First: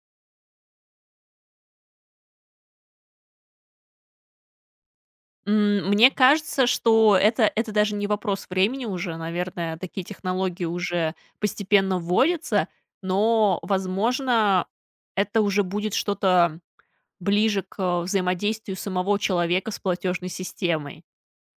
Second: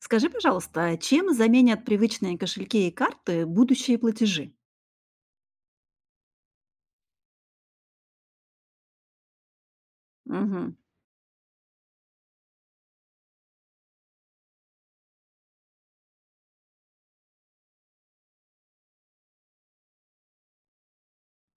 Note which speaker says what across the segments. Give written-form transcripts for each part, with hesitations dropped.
Speaker 1: Скажи, пожалуйста, чем заменят привычные кошельки и карты будущие платежи?
Speaker 2: Мне кажется, что это даже не вопрос времени уже, наверное. Такие технологии
Speaker 1: Мгм.
Speaker 2: уже постепенно вводятся, но, возможно, это уже будет что-то ближе к, э, взаимодействию самого человека с платежной системой.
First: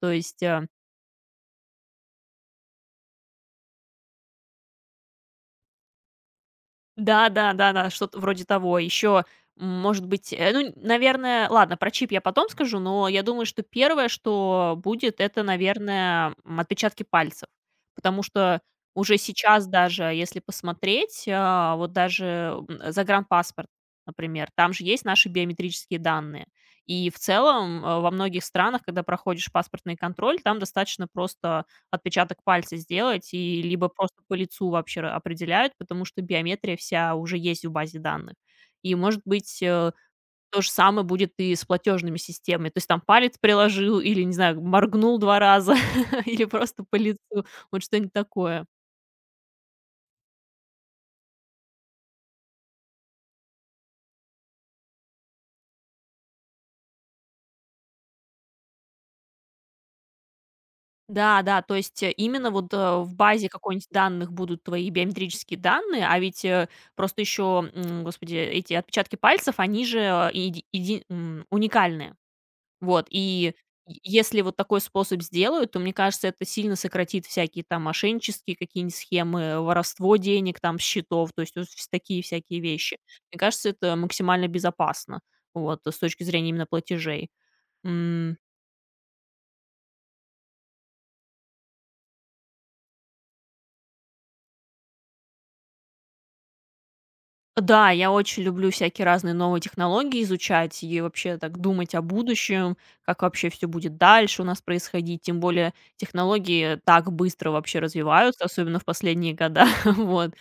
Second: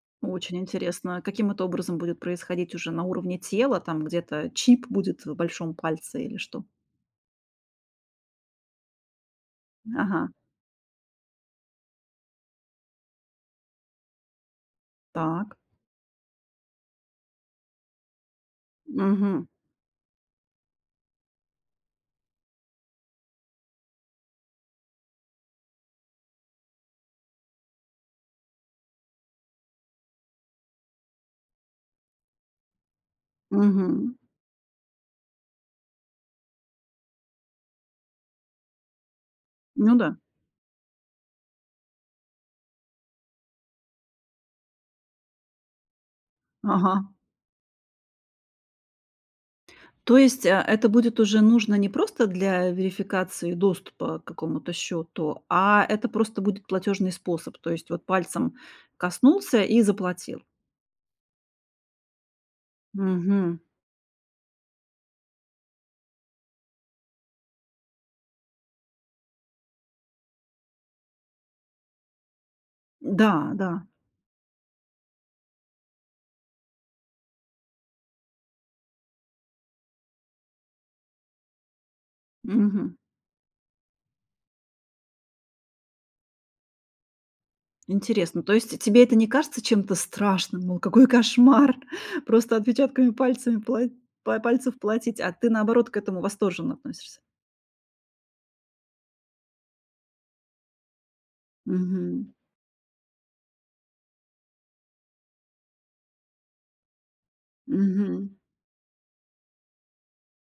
Speaker 2: То есть,
Speaker 1: Очень
Speaker 2: э
Speaker 1: интересно, каким это образом будет происходить уже на уровне тела, там где-то чип будет в большом пальце или что?
Speaker 2: Да, да, да-да, что-то вроде того. Еще, может
Speaker 1: Ага,
Speaker 2: быть, ну, наверное, ладно, про чип я потом скажу. Но я думаю, что первое, что будет, это,
Speaker 1: так.
Speaker 2: наверное, отпечатки пальцев. Потому что уже
Speaker 1: Мгм.
Speaker 2: сейчас даже, если посмотреть, вот даже загранпаспорт, например, там же есть наши биометрические данные. И в целом во многих странах, когда проходишь паспортный контроль, там достаточно просто отпечаток пальца сделать, и либо
Speaker 1: Мгм.
Speaker 2: просто по лицу вообще определяют, потому что биометрия вся уже есть в базе данных. И, может быть,
Speaker 1: Ну да.
Speaker 2: то же самое будет и с платежными системами. То есть там палец приложил или, не знаю, моргнул 2 раза, или просто
Speaker 1: Ага.
Speaker 2: по лицу, вот что-нибудь такое.
Speaker 1: То есть, это будет уже нужно не просто для верификации доступа к какому-то счету, а это просто будет платежный способ. То есть вот пальцем коснулся и заплатил.
Speaker 2: Да, да, то есть именно вот в базе
Speaker 1: Мгм.
Speaker 2: какой-нибудь данных будут твои биометрические данные. А ведь просто еще, господи, эти отпечатки пальцев, они же уникальные. Вот,
Speaker 1: Да,
Speaker 2: и
Speaker 1: да.
Speaker 2: е если вот такой способ сделают, то, мне кажется, это сильно сократит всякие там мошеннические какие-нибудь схемы, воровство денег там с счетов, то есть вот вс такие всякие
Speaker 1: Мгм.
Speaker 2: вещи. Мне кажется, это максимально безопасно, вот, с точки зрения именно платежей. М,
Speaker 1: Интересно. То есть тебе это не кажется чем-то страшным? Мол, какой кошмар! Просто отпечатками пальцами пальцев платить, а ты, наоборот, к этому восторженно относишься.
Speaker 2: да, я очень люблю всякие разные новые технологии изучать и вообще так думать о
Speaker 1: Мгм.
Speaker 2: будущем, как вообще все будет дальше у нас происходить. Тем более технологии так быстро вообще
Speaker 1: Мгм.
Speaker 2: развиваются, особенно в последние года, вот.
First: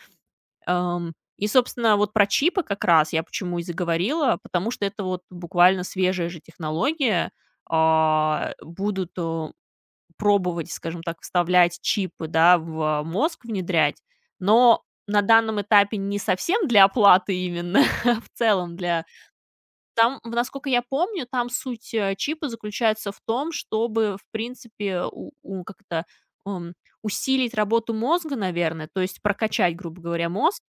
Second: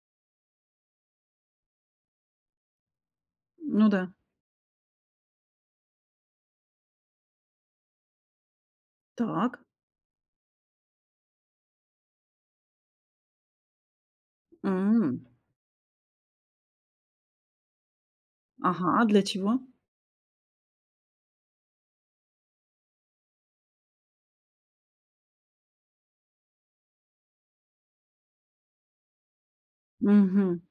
Speaker 2: И, собственно, вот про чипы как раз я почему и
Speaker 1: Ну да.
Speaker 2: заговорила, потому что это вот буквально свежая же технология. Будут,
Speaker 1: Так.
Speaker 2: пробовать, скажем так, вставлять чипы, да, в мозг внедрять, но
Speaker 1: М.
Speaker 2: на данном этапе не совсем для оплаты именно, а в целом
Speaker 1: Ага,
Speaker 2: для...
Speaker 1: для чего?
Speaker 2: Там, в насколько я помню, там суть чипа заключается в том, чтобы, в принципе, у как это, ам, усилить работу мозга, наверное, то есть прокачать, грубо говоря,
Speaker 1: Мгм.
Speaker 2: мозг.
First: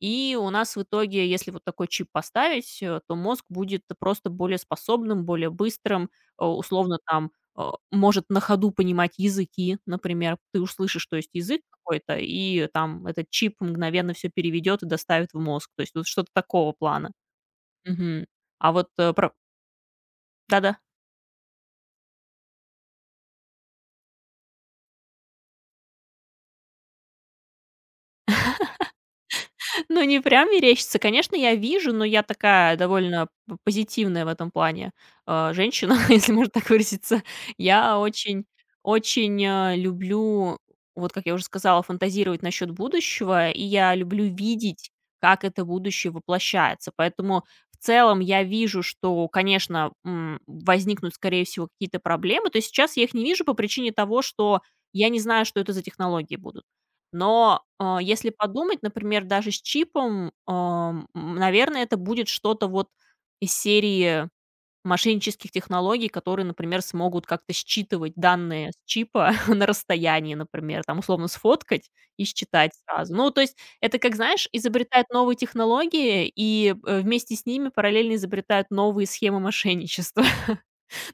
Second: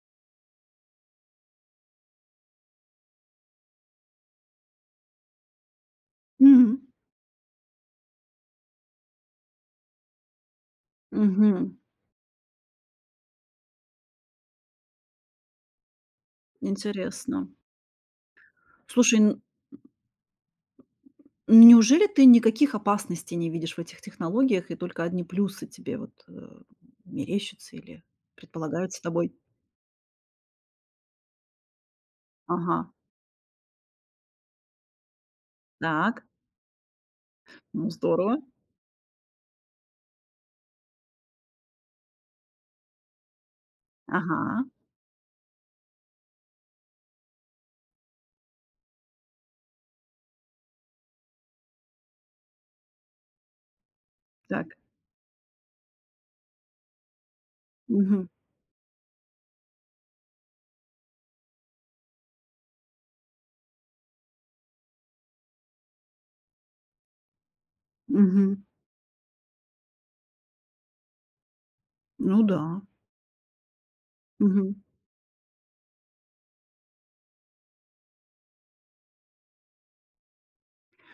Speaker 2: И у нас в итоге, если вот такой чип поставить, то мозг будет просто более способным, более быстрым,
Speaker 1: М.
Speaker 2: условно там э, может на ходу понимать языки, например. Ты услышишь, что есть язык
Speaker 1: Мгм.
Speaker 2: какой-то, и там этот чип мгновенно все переведет и доставит в мозг. То есть вот что-то такого плана.
Speaker 1: Интересно.
Speaker 2: Мгм. А вот
Speaker 1: Слушай,
Speaker 2: про... Да-да.
Speaker 1: неужели ты никаких опасностей не видишь в этих технологиях, и только одни плюсы тебе вот мерещатся или предполагаются тобой?
Speaker 2: Ну, не прям мерещится. Конечно, я вижу, но я такая
Speaker 1: Ага.
Speaker 2: довольно п позитивная в этом плане, женщина,
Speaker 1: Так,
Speaker 2: если можно так выразиться.
Speaker 1: ну
Speaker 2: Я
Speaker 1: здорово.
Speaker 2: очень очень, люблю, вот как я уже сказала, фантазировать насчет будущего, и я люблю
Speaker 1: Ага,
Speaker 2: видеть, как это будущее воплощается. Поэтому в целом я вижу, что, конечно, возникнут, скорее всего, какие-то проблемы. То есть сейчас я их не вижу по причине того, что
Speaker 1: так.
Speaker 2: я не знаю, что это за технологии будут. Но, а,
Speaker 1: Мгм,
Speaker 2: если подумать, например, даже с чипом, наверное, это будет что-то вот из серии мошеннических технологий, которые, например, смогут как-то считывать
Speaker 1: мгм.
Speaker 2: данные с чипа на расстоянии, например, там, условно, сфоткать и
Speaker 1: Ну да.
Speaker 2: считать сразу. Ну, то есть это, как знаешь,
Speaker 1: Мгм.
Speaker 2: изобретают новые технологии и, вместе с ними параллельно изобретают новые схемы мошенничества.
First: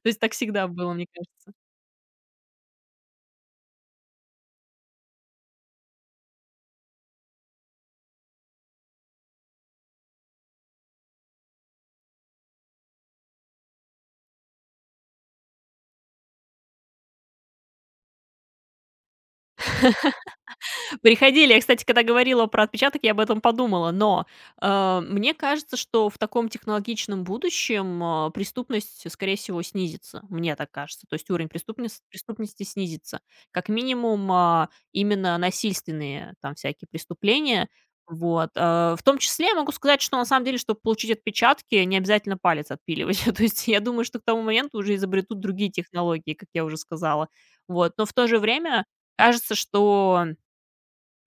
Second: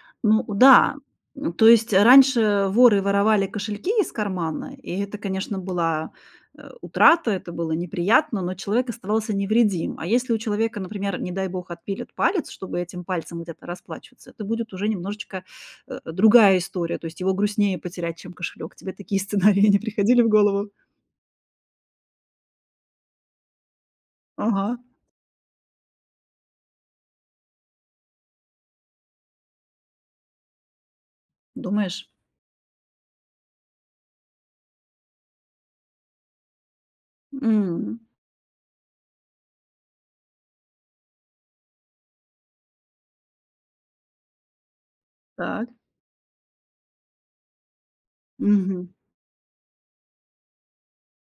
Speaker 2: То есть так
Speaker 1: Ну
Speaker 2: всегда было,
Speaker 1: да,
Speaker 2: мне
Speaker 1: м,
Speaker 2: кажется.
Speaker 1: то есть раньше воры воровали кошельки из кармана, и это, конечно, была, утрата, это было неприятно, но человек оставался невредим. А если у человека, например, не дай бог, отпилят палец, чтобы этим пальцем где-то расплачиваться, это будет уже немножечко, другая история. То есть его грустнее потерять, чем кошелек. Тебе такие сценарии не приходили в голову?
Speaker 2: Приходили. Я, кстати, когда говорила про отпечаток, я об этом подумала. Но,
Speaker 1: Ага,
Speaker 2: мне кажется, что в таком технологичном будущем, преступность, скорее всего, снизится. Мне так кажется. То есть уровень преступности
Speaker 1: думаешь?
Speaker 2: преступности снизится. Как минимум, именно насильственные там всякие преступления.
Speaker 1: М,
Speaker 2: Вот, в том числе я могу сказать, что на самом деле, чтобы получить отпечатки, не обязательно палец отпиливать. То есть я думаю, что к тому моменту уже изобретут
Speaker 1: так.
Speaker 2: другие технологии, как я уже сказала. Вот, но в то же время
Speaker 1: Мгм.
Speaker 2: кажется, что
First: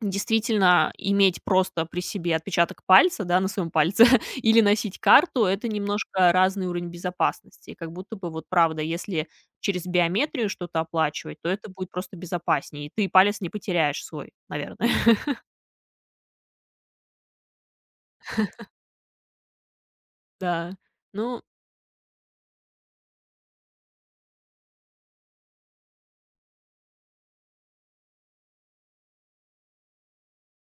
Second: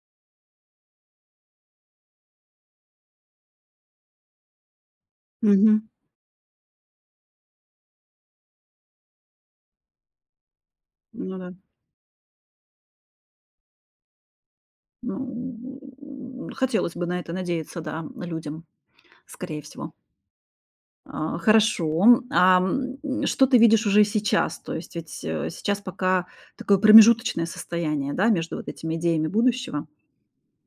Speaker 2: действительно иметь просто при себе отпечаток пальца, да, на своем пальце или носить карту — это
Speaker 1: Мгм.
Speaker 2: немножко разный уровень безопасности. Как будто бы вот правда, если через биометрию что-то
Speaker 1: Ну
Speaker 2: оплачивать, то
Speaker 1: да.
Speaker 2: это будет просто безопаснее, и ты палец не потеряешь свой, наверное.
Speaker 1: Ну, хотелось бы на это надеяться, да, людям, скорее всего.
Speaker 2: Да.
Speaker 1: А,
Speaker 2: Ну
Speaker 1: хорошо. М, что ты видишь уже сейчас? То есть ведь, сейчас пока такое промежуточное состояние, да, между вот этими идеями будущего.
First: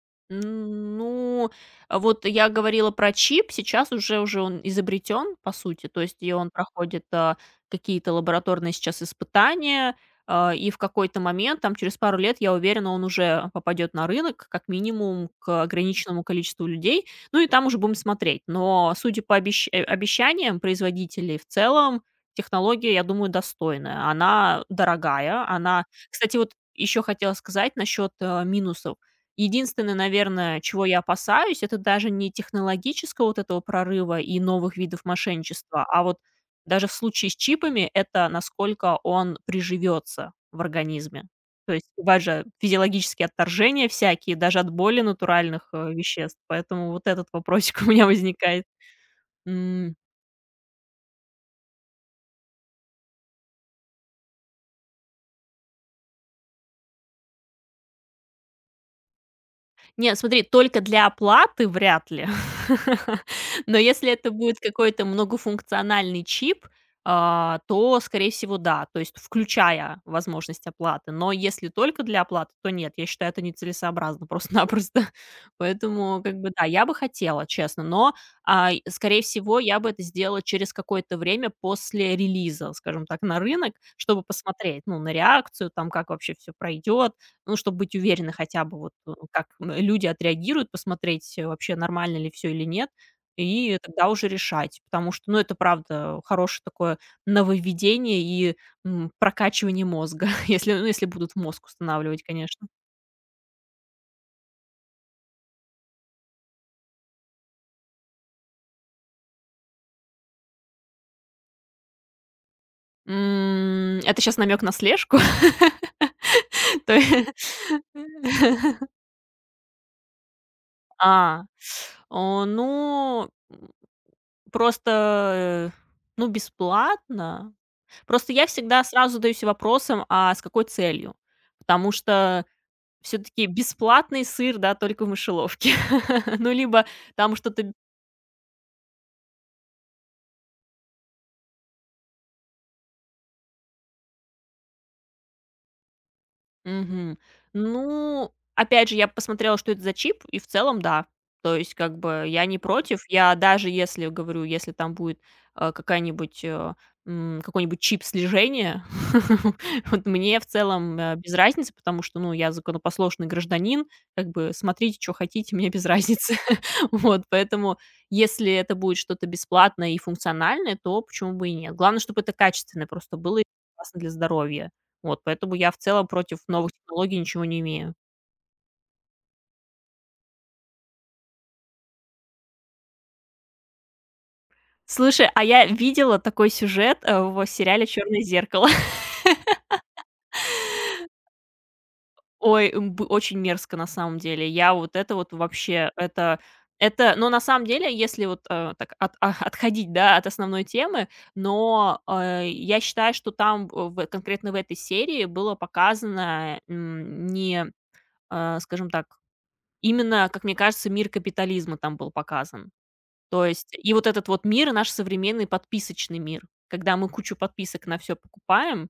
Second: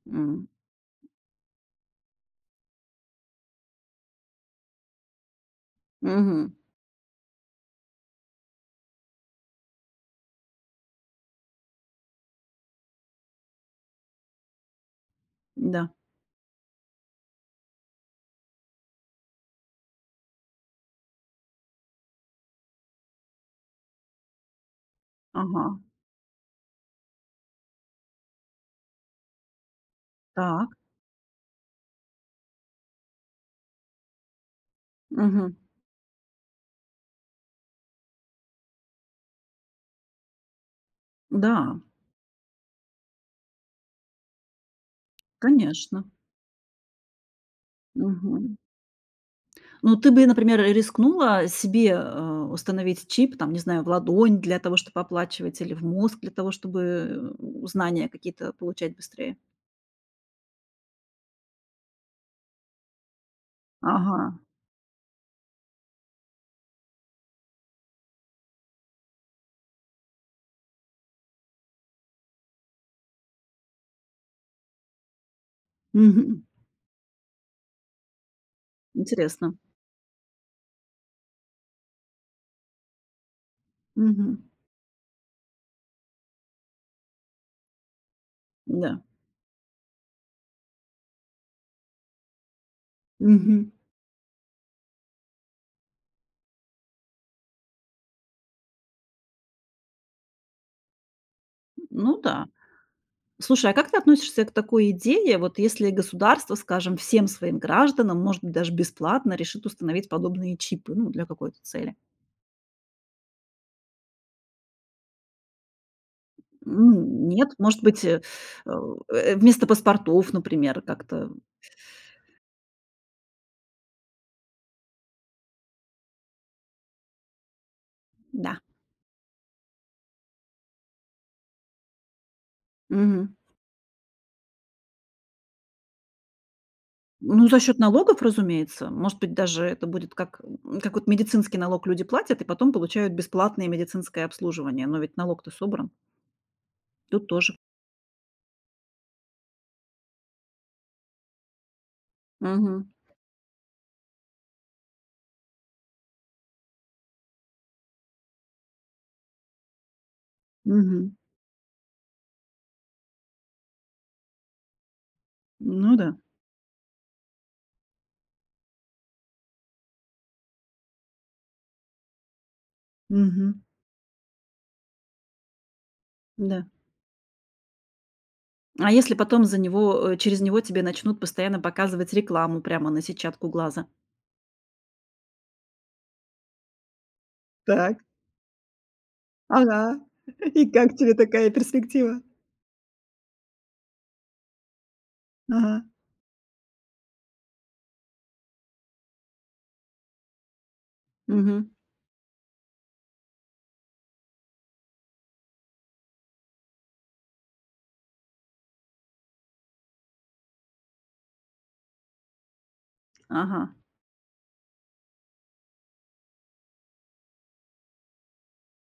Speaker 1: М.
Speaker 2: Ну, а вот я говорила про чип. Сейчас уже он изобретен, по сути. То есть и он
Speaker 1: Мгм.
Speaker 2: проходит, какие-то лабораторные сейчас испытания, и в какой-то момент, там, через пару лет, я уверена, он уже попадет на рынок, как минимум, к
Speaker 1: Да.
Speaker 2: ограниченному количеству людей. Ну и там уже будем смотреть. Но, судя по обещаниям производителей, в целом технология, я думаю, достойная. Она дорогая,
Speaker 1: Ага.
Speaker 2: она... Кстати, вот еще хотела сказать насчет, э, минусов. Единственное, наверное,
Speaker 1: Так.
Speaker 2: чего я опасаюсь, это даже не технологического вот этого прорыва и новых видов
Speaker 1: Мгм.
Speaker 2: мошенничества, а вот даже в случае с чипами — это насколько он приживется в организме.
Speaker 1: Да,
Speaker 2: То есть бывают же физиологические отторжения всякие, даже от более натуральных,
Speaker 1: конечно.
Speaker 2: веществ, поэтому вот этот вопросик у меня
Speaker 1: Мгм.
Speaker 2: возникает. М.
Speaker 1: Ну, ты бы, например, рискнула себе, установить чип, там, не знаю, в ладонь для того, чтобы оплачивать, или в мозг для того, чтобы, знания какие-то получать быстрее?
Speaker 2: Нет, смотри, только для оплаты вряд ли. Но если
Speaker 1: Ага.
Speaker 2: это будет какой-то многофункциональный чип, то, скорее всего, да, то есть включая возможность оплаты. Но если только для оплаты, то нет, я считаю, это нецелесообразно просто-напросто. Поэтому, как
Speaker 1: Мгм.
Speaker 2: бы, да, я бы хотела, честно, но, и скорее
Speaker 1: Интересно.
Speaker 2: всего, я бы это сделала через какое-то время после релиза, скажем так, на рынок, чтобы
Speaker 1: Мгм.
Speaker 2: посмотреть, ну, на реакцию, там, как вообще все пройдет, ну, чтобы быть уверены хотя бы вот,
Speaker 1: Да.
Speaker 2: как, люди отреагируют, посмотреть, вообще нормально ли все или нет,
Speaker 1: Мгм.
Speaker 2: и тогда уже решать. Потому что, ну, это правда хорошее такое нововведение и, прокачивание мозга, если, ну, если будут мозг
Speaker 1: Ну
Speaker 2: устанавливать,
Speaker 1: да.
Speaker 2: конечно.
Speaker 1: Слушай, а как ты относишься к такой идее, вот если государство, скажем, всем своим гражданам, может быть, даже бесплатно решит установить подобные чипы, ну, для какой-то цели?
Speaker 2: Это сейчас намек на слежку? То е
Speaker 1: М, нет? Может быть, вместо паспортов, например, как-то,
Speaker 2: А, ну, просто, ну, бесплатно... Просто я
Speaker 1: да.
Speaker 2: всегда сразу задаюсь вопросом, а с какой целью? Потому что все
Speaker 1: Мгм.
Speaker 2: таки бесплатный сыр, да, только в мышеловке. Ну, либо там
Speaker 1: Ну, за
Speaker 2: что-то...
Speaker 1: счет налогов, разумеется. Может быть, даже это будет как, м, как вот медицинский налог люди платят и потом получают бесплатное медицинское обслуживание. Но ведь налог-то собран.
Speaker 2: Мгм.
Speaker 1: Тут тоже.
Speaker 2: Ну, опять же, я посмотрела, что это за чип, и в целом да. То есть, как бы, я не
Speaker 1: Мгм.
Speaker 2: против. Я даже если, говорю, если там будет, э, какая-нибудь, э, какой-нибудь чип слежения, вот мне в целом,
Speaker 1: Мгм.
Speaker 2: без разницы, потому что, ну, я законопослушный гражданин, как бы смотрите, что хотите, мне без
Speaker 1: Ну да.
Speaker 2: разницы. Вот, поэтому, если это будет что-то бесплатное и функциональное, то почему бы и нет. Главное, чтобы это качественное просто было и
Speaker 1: Мгм.
Speaker 2: безопасно для здоровья. Вот, поэтому я в целом против
Speaker 1: Да.
Speaker 2: новых технологий ничего не имею.
Speaker 1: А если потом за него, через него тебе начнут постоянно показывать рекламу прямо на сетчатку глаза?
Speaker 2: Слушай, а я видела такой сюжет, в сериале
Speaker 1: Так,
Speaker 2: «Черное зеркало».
Speaker 1: ага. И как тебе такая перспектива?
Speaker 2: Ой, м, б очень мерзко на самом деле. Я вот это вот
Speaker 1: Ага.
Speaker 2: вообще, это но на самом деле, если вот, так отходить, да, от основной темы,
Speaker 1: Мгм.
Speaker 2: но, я считаю, что там, в конкретно в этой серии было показано, не, скажем так, именно, как мне кажется, мир капитализма там был показан. То есть
Speaker 1: Ага.
Speaker 2: и вот этот вот мир, наш современный подписочный мир, когда мы кучу подписок на все покупаем,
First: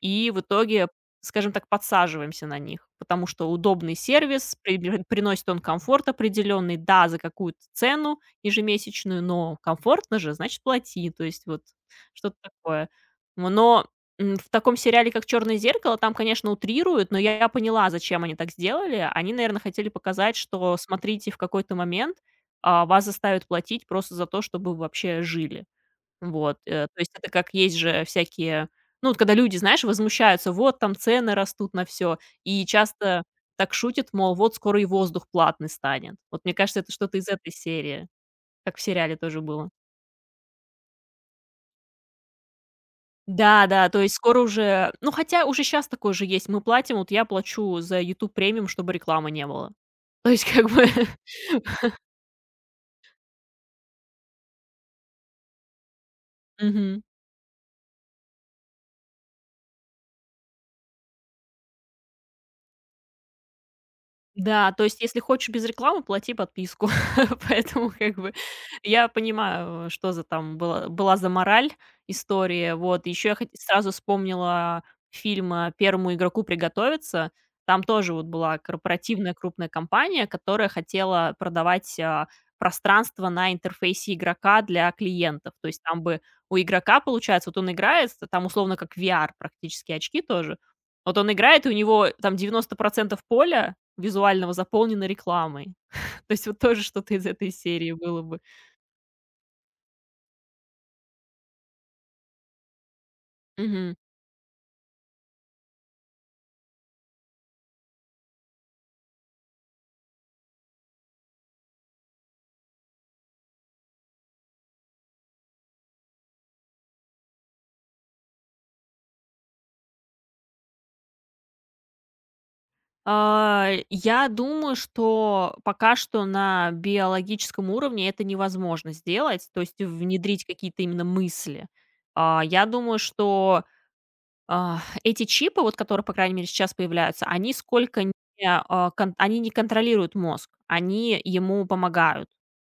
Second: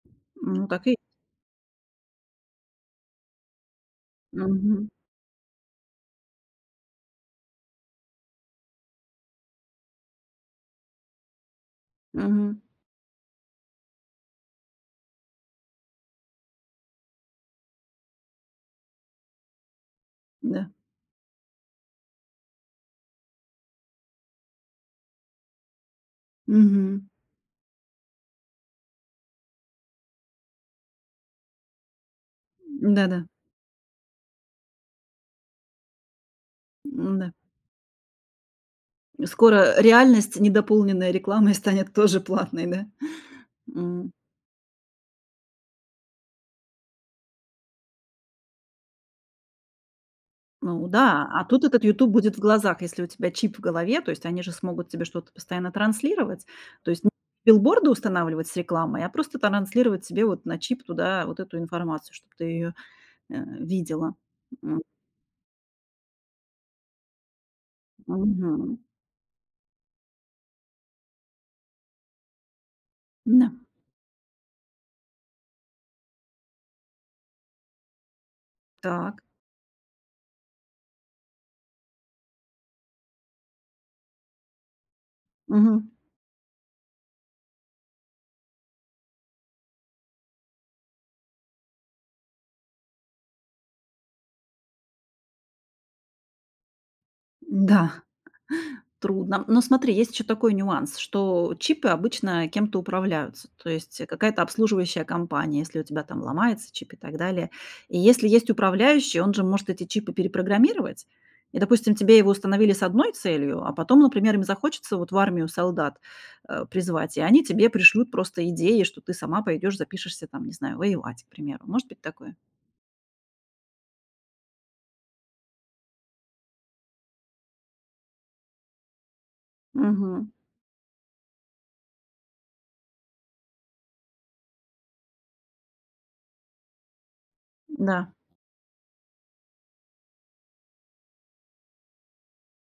Speaker 2: и в
Speaker 1: Ну, так
Speaker 2: итоге,
Speaker 1: и
Speaker 2: скажем так, подсаживаемся на них, потому что удобный сервис,
Speaker 1: мгм.
Speaker 2: прибе приносит он комфорт определенный, да, за какую-то цену ежемесячную, но комфортно же, значит, плати. То есть вот что-то
Speaker 1: Мгм.
Speaker 2: такое. Но, в таком сериале, как «Черное зеркало», там, конечно, утрируют, но я поняла, зачем они так сделали. Они, наверное, хотели показать,
Speaker 1: Да.
Speaker 2: что, смотрите, в какой-то момент, вас заставят платить просто за то, чтобы вы вообще жили. Вот, то
Speaker 1: Мгм.
Speaker 2: есть это как есть же всякие, ну, вот когда люди, знаешь, возмущаются: «Вот там цены растут на все». И часто
Speaker 1: Да-да.
Speaker 2: так шутят, мол, вот скоро и воздух платный станет. Вот мне кажется, это что-то из
Speaker 1: М-да.
Speaker 2: этой серии, как в сериале тоже было.
Speaker 1: Скоро реальность, недополненная рекламой, станет тоже платной, да?
Speaker 2: Да, да, то
Speaker 1: М,
Speaker 2: есть скоро уже... ну, хотя уже сейчас такое же есть. Мы платим, вот я плачу за «YouTube Премиум», чтобы рекламы не было. То есть как
Speaker 1: ну
Speaker 2: бы...
Speaker 1: да, а тут этот "Ютуб" будет в глазах, если у тебя чип в голове, то есть они же смогут тебе что-то постоянно транслировать. То есть
Speaker 2: Мгм.
Speaker 1: не билборды устанавливать с рекламой, а просто транслировать себе вот на чип туда вот эту информацию, чтобы ты её, э, видела.
Speaker 2: Да,
Speaker 1: М,
Speaker 2: то есть, если хочешь без рекламы, плати подписку. Поэтому, как бы,
Speaker 1: мгм.
Speaker 2: я понимаю, что за там была за мораль история. Вот, еще я
Speaker 1: Да.
Speaker 2: хот сразу вспомнила фильм, «Первому игроку приготовиться». Там тоже вот была
Speaker 1: Так.
Speaker 2: корпоративная крупная компания, которая хотела продавать, пространство на интерфейсе игрока для клиентов. То есть
Speaker 1: Мгм.
Speaker 2: там бы у игрока, получается, вот он играет, там условно как VR практически очки тоже. Вот он играет, и у него там 90% поля визуального, заполненной рекламой. То есть вот тоже что-то из этой серии
Speaker 1: Да.
Speaker 2: было бы.
Speaker 1: Трудно. Но смотри, есть еще такой нюанс, что чипы обычно кем-то управляются. То
Speaker 2: Мгм.
Speaker 1: есть какая-то обслуживающая компания, если у тебя там ломается чип и так далее. И если есть управляющий, он же может эти чипы перепрограммировать. И, допустим, тебе его установили с одной целью, а потом, например, им захочется вот в армию солдат призвать, и они тебе пришлют просто идеи, что ты сама пойдешь, запишешься там, не знаю, воевать, к примеру. Может быть такое?
Speaker 2: Я думаю, что пока что на биологическом уровне это невозможно сделать, то есть
Speaker 1: Мгм.
Speaker 2: внедрить какие-то именно мысли. Я думаю, что, эти чипы, вот которые, по крайней мере, сейчас появляются, они сколько
Speaker 1: Да.
Speaker 2: не, а, кон они не контролируют мозг, они ему помогают.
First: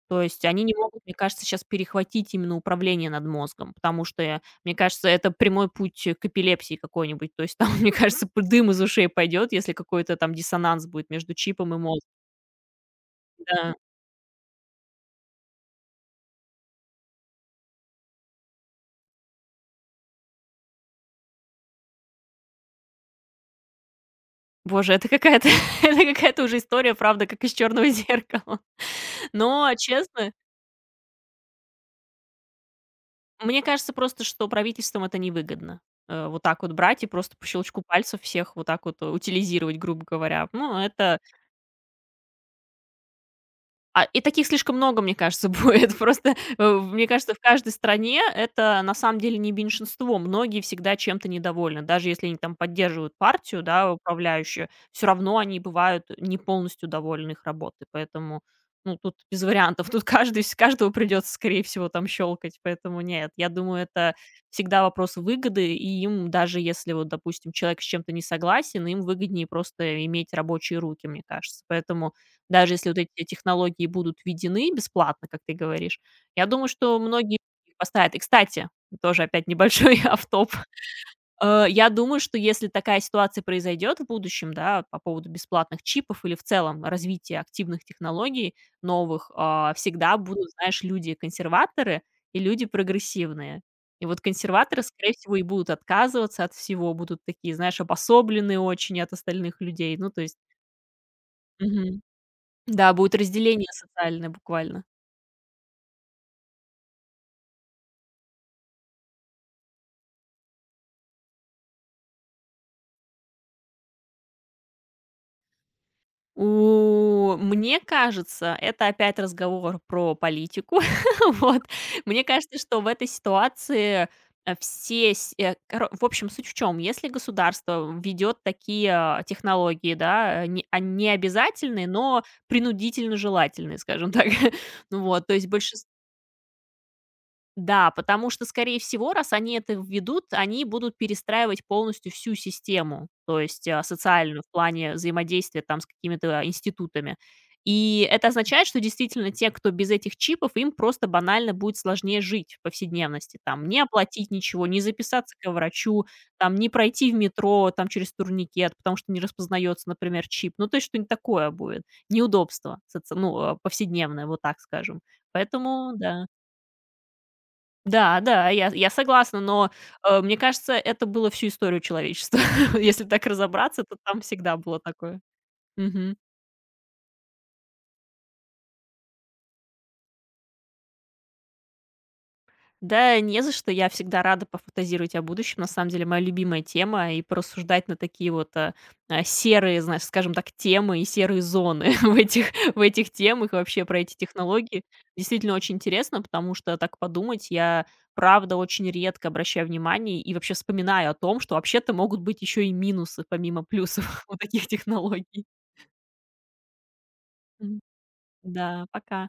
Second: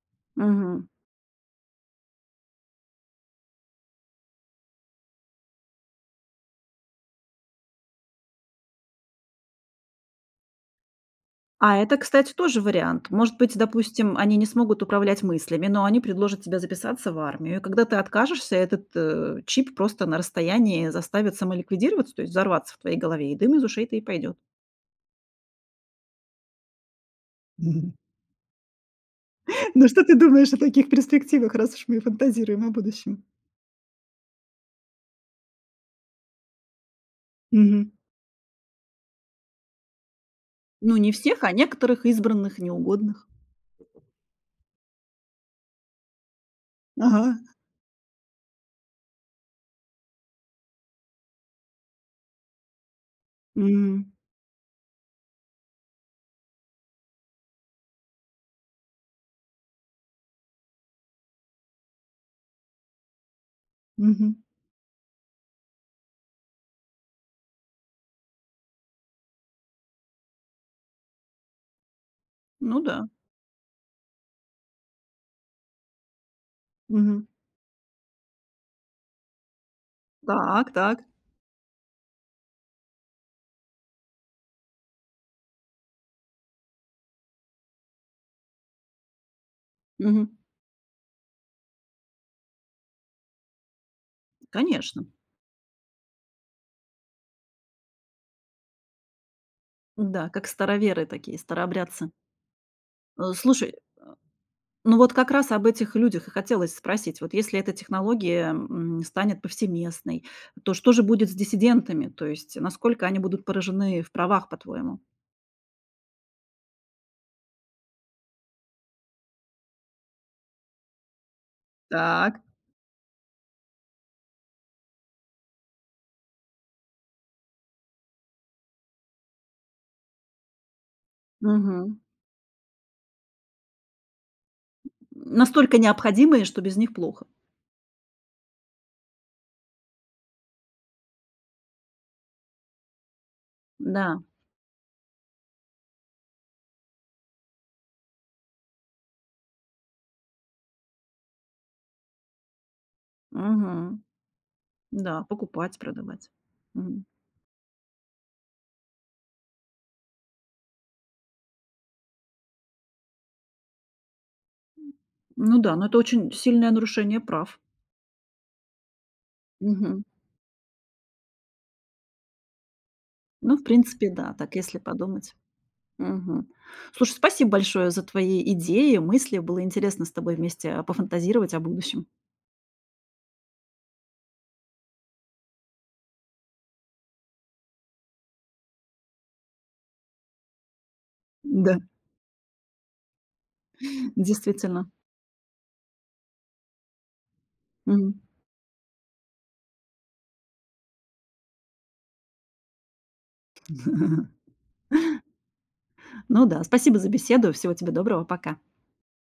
Speaker 2: То есть они не
Speaker 1: Мгм.
Speaker 2: могут, мне кажется, сейчас перехватить именно управление над мозгом, потому что, мне кажется, это прямой путь, к эпилепсии какой-нибудь. То есть там, мне кажется, п дым из ушей пойдет, если какой-то там диссонанс будет между чипом
Speaker 1: А
Speaker 2: и
Speaker 1: это,
Speaker 2: мозгом.
Speaker 1: кстати, тоже вариант. Может быть,
Speaker 2: Да.
Speaker 1: допустим, они не смогут управлять мыслями, но они предложат тебе записаться в армию. И когда ты откажешься, этот, чип просто на расстоянии заставит самоликвидироваться, то есть взорваться в твоей голове, и дым из ушей-то и пойдет.
Speaker 2: Боже, это какая-то это какая-то уже история, правда, как из «Черного
Speaker 1: Мгм.
Speaker 2: зеркала». Но,
Speaker 1: Ну что ты
Speaker 2: честно,
Speaker 1: думаешь о таких перспективах, раз уж мы фантазируем о будущем?
Speaker 2: мне кажется просто, что правительствам это невыгодно. Вот так вот брать и просто по щелчку
Speaker 1: Мгм.
Speaker 2: пальцев всех вот так вот, утилизировать, грубо говоря. Ну,
Speaker 1: Ну, не
Speaker 2: это...
Speaker 1: всех, а некоторых избранных, неугодных.
Speaker 2: И таких слишком много, мне кажется, будет. Просто, мне
Speaker 1: Ага.
Speaker 2: кажется, в каждой стране это на самом деле не меньшинство. Многие всегда чем-то недовольны. Даже если они там поддерживают партию, да,
Speaker 1: М.
Speaker 2: управляющую, все равно они бывают не полностью довольны их работой. Поэтому, ну, тут без вариантов. Тут каждый, с каждого придется, скорее всего, там щелкать. Поэтому нет, я думаю, это
Speaker 1: Мгм.
Speaker 2: всегда вопрос выгоды. И им, даже если, вот, допустим, человек с чем-то не согласен, им выгоднее просто иметь рабочие руки, мне кажется. Поэтому даже
Speaker 1: Ну
Speaker 2: если вот
Speaker 1: да.
Speaker 2: эти технологии будут введены бесплатно, как ты говоришь, я думаю, что
Speaker 1: Мгм.
Speaker 2: многие их поставят. И, кстати, тоже опять небольшой автоп.
Speaker 1: Так, так.
Speaker 2: Я думаю, что если такая ситуация произойдет в будущем, да, по поводу бесплатных чипов или в целом развития активных технологий новых, всегда
Speaker 1: Мгм.
Speaker 2: будут, знаешь, люди-консерваторы и люди прогрессивные. И вот консерваторы,
Speaker 1: Конечно.
Speaker 2: скорее всего, и будут отказываться от всего, будут такие, знаешь, обособленные очень от остальных людей. Ну, то
Speaker 1: Да,
Speaker 2: есть...
Speaker 1: как староверы такие,
Speaker 2: Мгм.
Speaker 1: старообрядцы.
Speaker 2: Да, будет разделение
Speaker 1: Слушай,
Speaker 2: социальное буквально.
Speaker 1: ну вот как раз об этих людях и хотелось спросить. Вот если эта технология, м, станет повсеместной, то что же будет с диссидентами? То есть насколько они будут поражены в правах, по-твоему?
Speaker 2: У Мне кажется, это опять разговор про политику. Вот. Мне
Speaker 1: Так.
Speaker 2: кажется, что в этой ситуации, э, все с э, коро в общем, суть в чем? Если государство введёт такие, технологии, да, не, не обязательные,
Speaker 1: Мгм.
Speaker 2: но принудительно желательные, скажем так. Ну... Вот, то есть
Speaker 1: Настолько
Speaker 2: большинство.
Speaker 1: необходимые, что без них плохо.
Speaker 2: Да, потому что, скорее всего, раз они это введут, они будут перестраивать полностью всю систему, то есть,
Speaker 1: Да.
Speaker 2: социальную в плане взаимодействия там с какими-то институтами. И это означает, что действительно те, кто без этих чипов, им просто банально будет сложнее жить в повседневности. Там не
Speaker 1: Мгм.
Speaker 2: оплатить ничего, не
Speaker 1: Да,
Speaker 2: записаться к
Speaker 1: покупать,
Speaker 2: врачу,
Speaker 1: продавать.
Speaker 2: там не
Speaker 1: Мгм.
Speaker 2: пройти в метро там через турникет, потому что не распознается, например, чип. Ну, то есть что-нибудь такое будет. Неудобство, соци ну, повседневное, вот так скажем.
Speaker 1: Ну да, но
Speaker 2: Поэтому
Speaker 1: это
Speaker 2: да.
Speaker 1: очень сильное нарушение прав.
Speaker 2: Да, да, я согласна, но,
Speaker 1: Мгм.
Speaker 2: мне кажется, это было всю историю человечества. Если так
Speaker 1: Ну, в
Speaker 2: разобраться, то
Speaker 1: принципе,
Speaker 2: там
Speaker 1: да, так
Speaker 2: всегда
Speaker 1: если
Speaker 2: было такое.
Speaker 1: подумать.
Speaker 2: Мгм.
Speaker 1: Мгм. Слушай, спасибо большое за твои идеи, мысли. Было интересно с тобой вместе, пофантазировать о будущем.
Speaker 2: Да не за что, я всегда рада пофантазировать о будущем. На самом деле, моя любимая тема и порассуждать на такие вот, серые, знаешь, скажем так, темы и серые
Speaker 1: Да,
Speaker 2: зоны в этих темах, и вообще про эти технологии.
Speaker 1: действительно.
Speaker 2: Действительно очень интересно, потому что, так подумать, я
Speaker 1: Мгм.
Speaker 2: правда очень редко обращаю внимание и вообще вспоминаю о том, что вообще-то могут быть еще и минусы помимо плюсов у таких технологий.
Speaker 1: Ну да, спасибо за беседу. Всего
Speaker 2: Мгм.
Speaker 1: тебе доброго. Пока.
Speaker 2: Да, пока.